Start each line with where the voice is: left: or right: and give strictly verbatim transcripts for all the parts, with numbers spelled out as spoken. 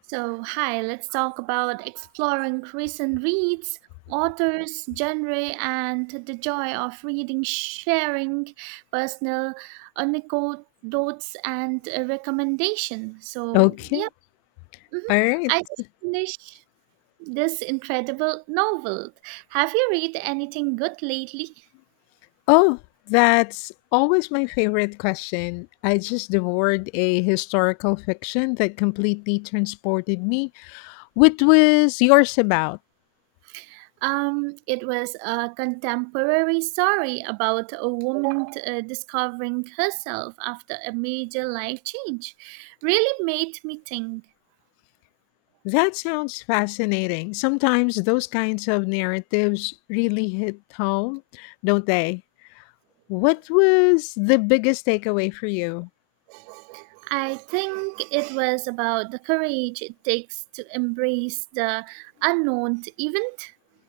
right: So, hi, let's talk about exploring recent reads, authors, genre, and the joy of reading, sharing personal anecdotes and uh, recommendation. So, yeah,
left: Okay. All
right: I
left: right.
right: just finished this incredible novel. Have you read anything good lately?
left: Oh, that's always my favorite question. I just devoured a historical fiction that completely transported me. What was yours about?
right: Um, it was a contemporary story about a woman uh, discovering herself after a major life change. Really made me think.
left: That sounds fascinating. Sometimes those kinds of narratives really hit home, don't they? What was the biggest takeaway for you?
right: I think it was about the courage it takes to embrace the unknown, even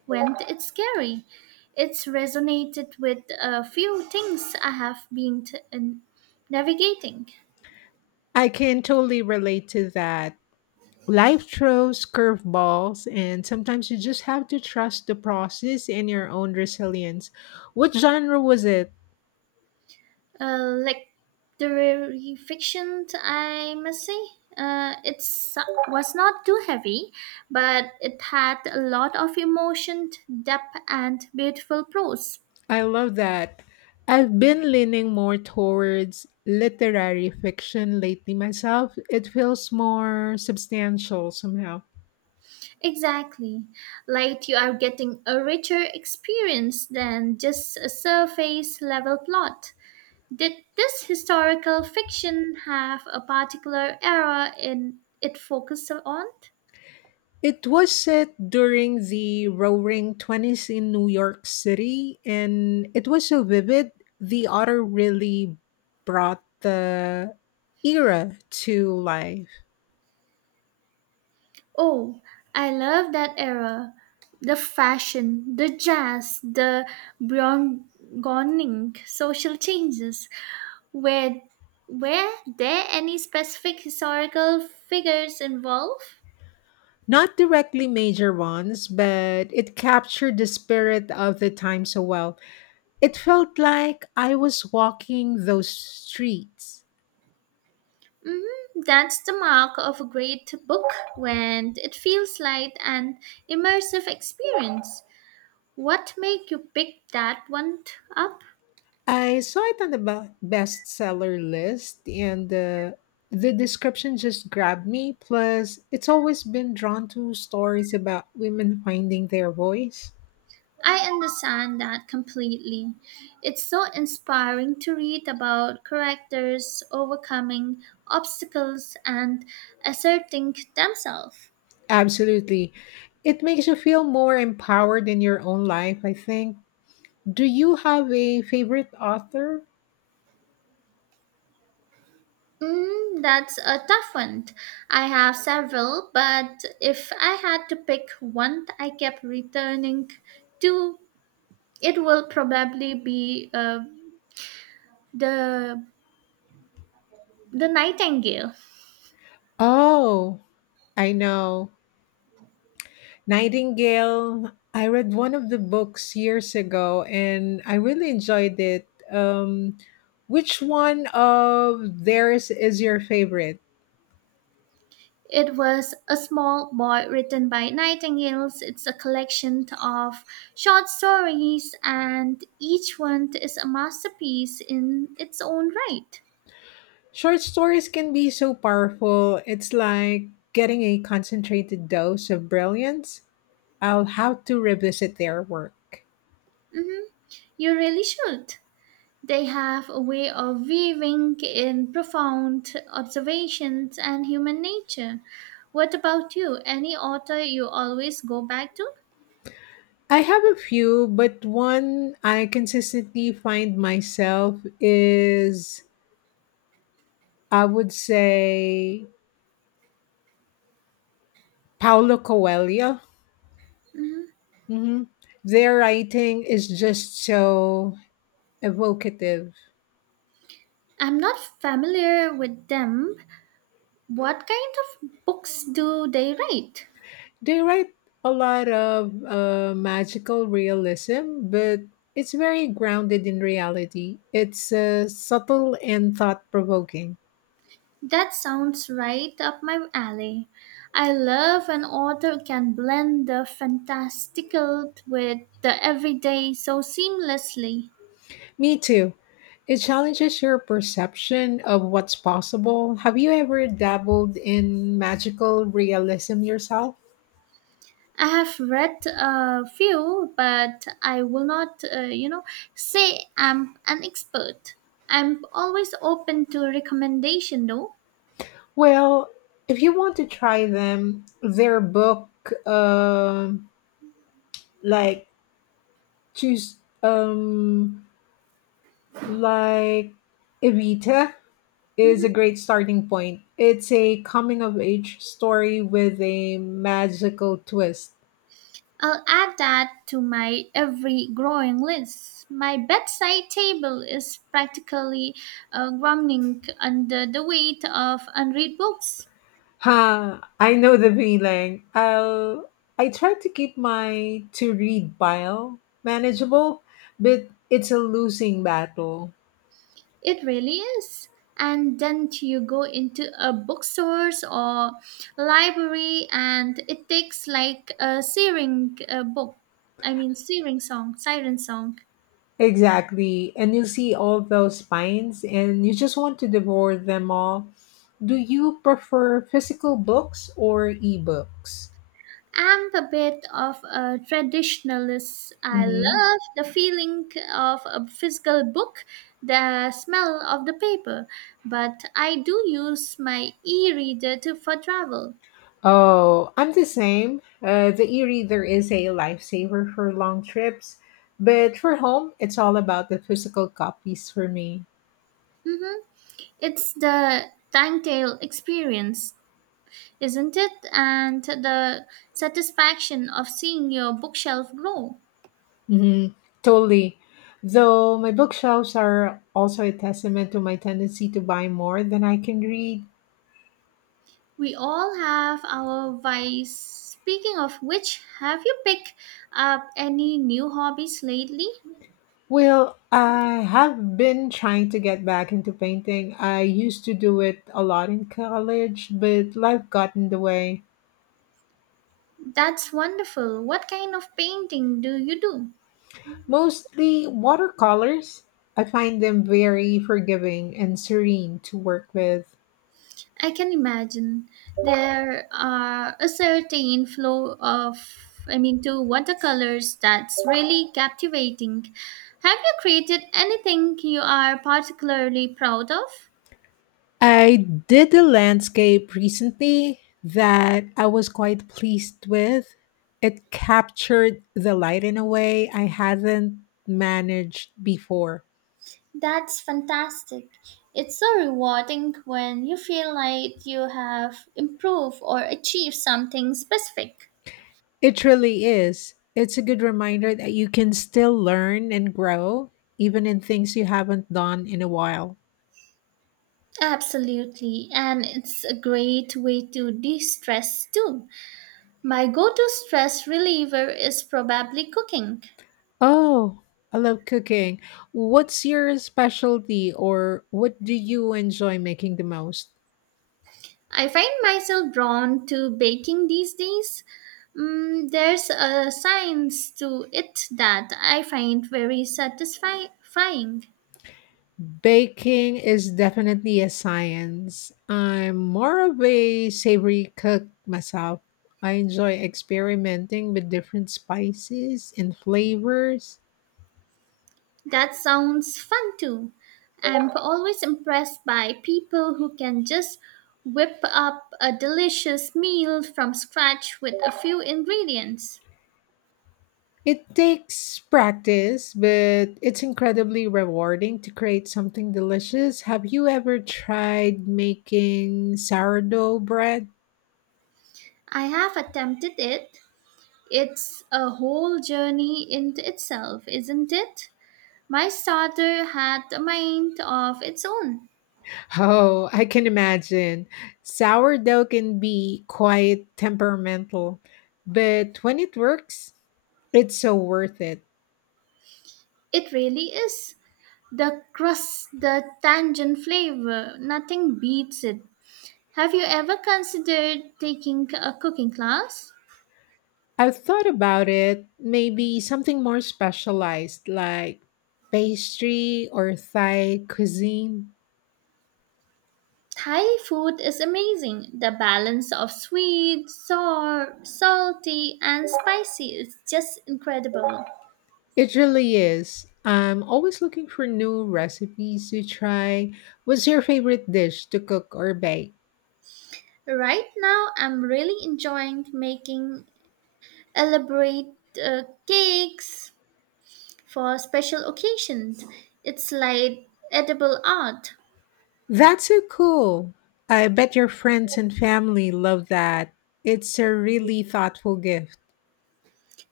right: when it's scary. It's resonated with a few things I have been t- navigating.
left: I can totally relate to that. Life throws curveballs, and sometimes you just have to trust the process and your own resilience. What genre was it?
right: uh, like literary fiction, I must say. Uh, it was not too heavy, but it had a lot of emotion, depth, and beautiful prose.
left: I love that. I've been leaning more towards literary fiction lately myself. It feels more substantial somehow.
right: Exactly. Like you are getting a richer experience than just a surface level plot. Did this historical fiction have a particular era in it focused on?
left: It was set during the roaring twenties in New York City, and it was so vivid. The author really brought the era to life.
right: Oh, I love that era. The fashion, the jazz, the burgeoning social changes. Were, were there any specific historical figures involved?
left: Not directly major ones, but it captured the spirit of the time so well. It felt like I was walking those streets.
right: hmm That's the mark of a great book when it feels like an immersive experience. What made you pick that one t- up?
left: I saw it on the be- bestseller list, and uh, the description just grabbed me. Plus, it's always been drawn to stories about women finding their voice.
right: I understand that completely. It's so inspiring to read about characters overcoming obstacles and asserting themselves.
left: Absolutely. It makes you feel more empowered in your own life, I think. Do you have a favorite author?
right: Mm, that's a tough one. I have several, but if I had to pick one that I kept returning to, it will probably be uh, the the Nightingale.
left: Oh, I know. Nightingale. I read one of the books years ago and I really enjoyed it. Um, which one of theirs is your favorite?
right: It was a small boy written by Nightingales. It's a collection of short stories, and each one is a masterpiece in its own right.
left: Short stories can be so powerful. It's like getting a concentrated dose of brilliance. I'll have to revisit their work.
right: You really should. They have a way of weaving in profound observations and human nature. What about you? Any author you always go back to?
left: I have a few, but one I consistently find myself is, I would say, Paulo Coelho.
right: Mhm.
left: hmm Their writing is just so evocative.
right: I'm not familiar with them. What kind of books do they write?
left: They write a lot of uh, magical realism, but it's very grounded in reality. It's uh, subtle and thought provoking.
right: That sounds right up my alley. I love when author can blend the fantastical with the everyday so seamlessly.
left: Me too. It challenges your perception of what's possible. Have you ever dabbled in magical realism yourself?
right: I have read a few, but I will not, uh, you know, say I'm an expert. I'm always open to recommendation, though.
left: Well, if you want to try them, their book, um, like choose, um, like Evita is a
right: Mhm.
left: great starting point. It's a coming of age story with a magical twist.
right: I'll add that to my every growing list. My bedside table is practically uh, groaning under the weight of unread books.
left: Ha! I know the feeling. i I try to keep my to read pile manageable, but it's a losing battle.
right: It really is. And then you go into a bookstores or library, and it takes like a searing uh, book. I mean, searing song, siren song.
left: Exactly. And you see all those spines and you just want to devour them all. Do you prefer physical books or ebooks?
right: I'm a bit of a traditionalist. I love the feeling of a physical book, the smell of the paper, but I do use my e reader to for travel.
left: Oh, I'm the same. Uh, the e-reader is a lifesaver for long trips, but for home, it's all about the physical copies for me.
right: hmm It's the telltale experience, isn't it? And the satisfaction of seeing your bookshelf grow.
left: hmm Totally. Though my bookshelves are also a testament to my tendency to buy more than I can read.
right: We all have our vice. Speaking of which, have you picked up any new hobbies lately?
left: Well, I have been trying to get back into painting. I used to do it a lot in college, but life got in the way.
right: That's wonderful. What kind of painting do you do?
left: Mostly watercolors. I find them very forgiving and serene to work with.
right: I can imagine there are a certain flow of, I mean, to watercolors that's really captivating. Have you created anything you are particularly proud of?
left: I did a landscape recently that I was quite pleased with. It captured the light in a way I hadn't managed before.
right: That's fantastic. It's so rewarding when you feel like you have improved or achieved something specific.
left: It really is. It's a good reminder that you can still learn and grow, even in things you haven't done in a while.
right: Absolutely, and it's a great way to de stress too. My go to stress reliever is probably cooking.
left: Oh, I love cooking. What's your specialty or what do you enjoy making the most?
right: I find myself drawn to baking these days. Mm, there's a science to it that I find very satisfying.
left: Baking is definitely a science. I'm more of a savory cook myself. I enjoy experimenting with different spices and flavors.
right: That sounds fun too. I'm always impressed by people who can just whip up a delicious meal from scratch with a few ingredients.
left: It takes practice, but it's incredibly rewarding to create something delicious. Have you ever tried making sourdough bread?
right: I have attempted it. It's a whole journey in itself, isn't it? My starter had a mind of its own.
left: Oh, I can imagine. Sourdough can be quite temperamental, but when it works, it's so worth it.
right: It really is. The crust, the tangent flavor, nothing beats it. Have you ever considered taking a cooking class?
left: I've thought about it, maybe something more specialized like pastry or Thai cuisine.
right: Thai food is amazing. The balance of sweet, sour, salty, and spicy is just incredible.
left: It really is. I'm always looking for new recipes to try. What's your favorite dish to cook or bake?
right: Right now, I'm really enjoying making elaborate uh, cakes for special occasions. It's like edible art.
left: That's so cool. I bet your friends and family love that. It's a really thoughtful gift.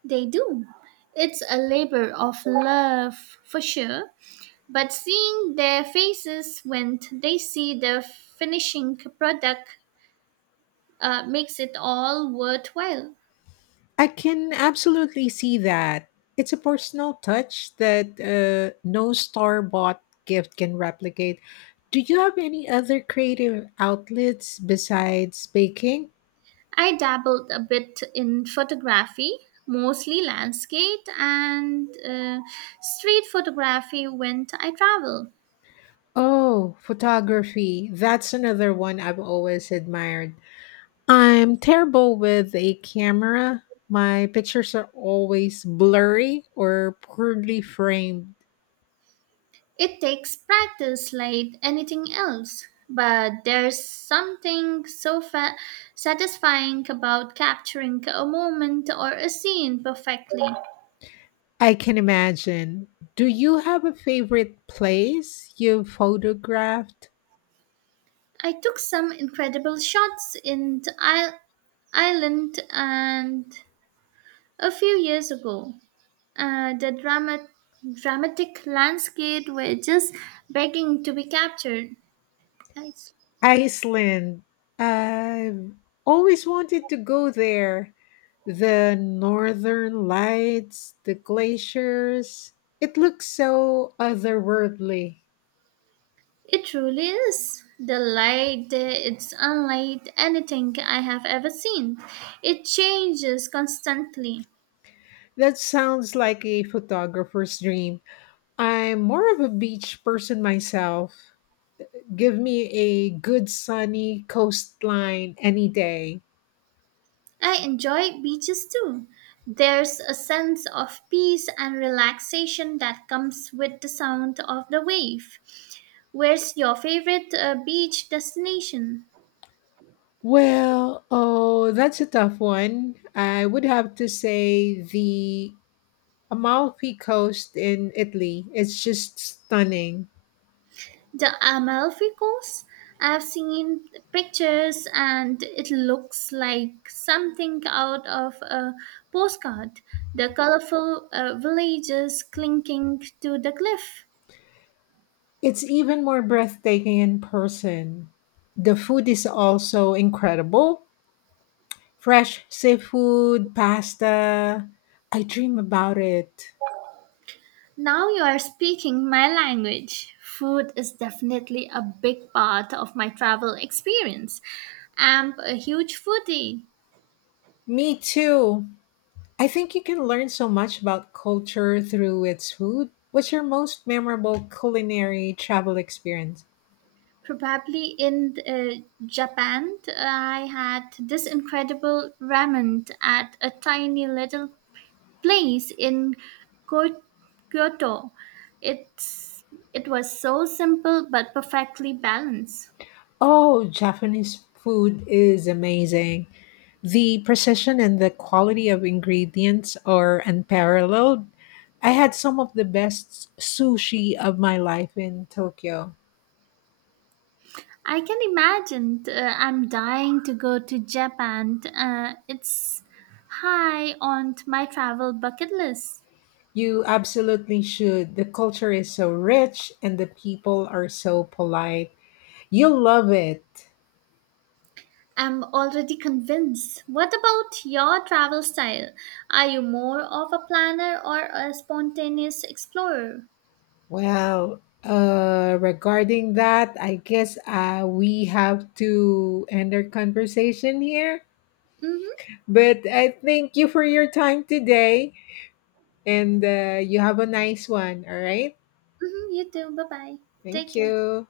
right: They do. It's a labor of love for sure, but seeing their faces when they see the finishing product uh, makes it all worthwhile.
left: I can absolutely see that. It's a personal touch that uh, no star bought gift can replicate. Do you have any other creative outlets besides baking?
right: I dabbled a bit in photography, mostly landscape and uh, street photography when I travel.
left: Oh, photography. That's another one I've always admired. I'm terrible with a camera. My pictures are always blurry or poorly framed.
right: It takes practice like anything else, but there's something so fa- satisfying about capturing a moment or a scene perfectly.
left: I can imagine. Do you have a favorite place you've photographed?
right: I took some incredible shots in the isle- island and a few years ago. Uh, the drama- dramatic landscape were just begging to be captured. Nice.
left: Iceland. I've always wanted to go there. The northern lights, the glaciers. It looks so otherworldly.
right: It truly is. The light there, it's unlike anything I have ever seen. It changes constantly.
left: That sounds like a photographer's dream. I'm more of a beach person myself. Give me a good sunny coastline any day.
right: I enjoy beaches too. There's a sense of peace and relaxation that comes with the sound of the wave. Where's your favorite uh, beach destination?
left: Well, oh, that's a tough one. I would have to say the Amalfi Coast in Italy. It's just stunning.
right: The Amalfi Coast? I've seen pictures and it looks like something out of a postcard. The colorful uh, villages clinging to the cliff.
left: It's even more breathtaking in person. The food is also incredible. Fresh seafood, pasta. I dream about it.
right: Now you are speaking my language. Food is definitely a big part of my travel experience. I'm a huge foodie.
left: Me too. I think you can learn so much about culture through its food. What's your most memorable culinary travel experience?
right: Probably in uh, Japan, I had this incredible ramen at a tiny little place in Ko- Kyoto. It's it was so simple but perfectly balanced.
left: Oh, Japanese food is amazing. The precision and the quality of ingredients are unparalleled. I had some of the best sushi of my life in Tokyo.
right: I can imagine. Uh, I'm dying to go to Japan. Uh, it's high on my travel bucket list.
left: You absolutely should. The culture is so rich and the people are so polite. You'll love it.
right: I'm already convinced. What about your travel style? Are you more of a planner or a spontaneous explorer?
left: Well, uh, regarding that, I guess uh, we have to end our conversation here.
right: Mm-hmm,
left: But I thank you for your time today, and uh, you have a nice one. All right.
right: mm-hmm, you too. Bye bye. Take
left: Thank
right: care.
left: you.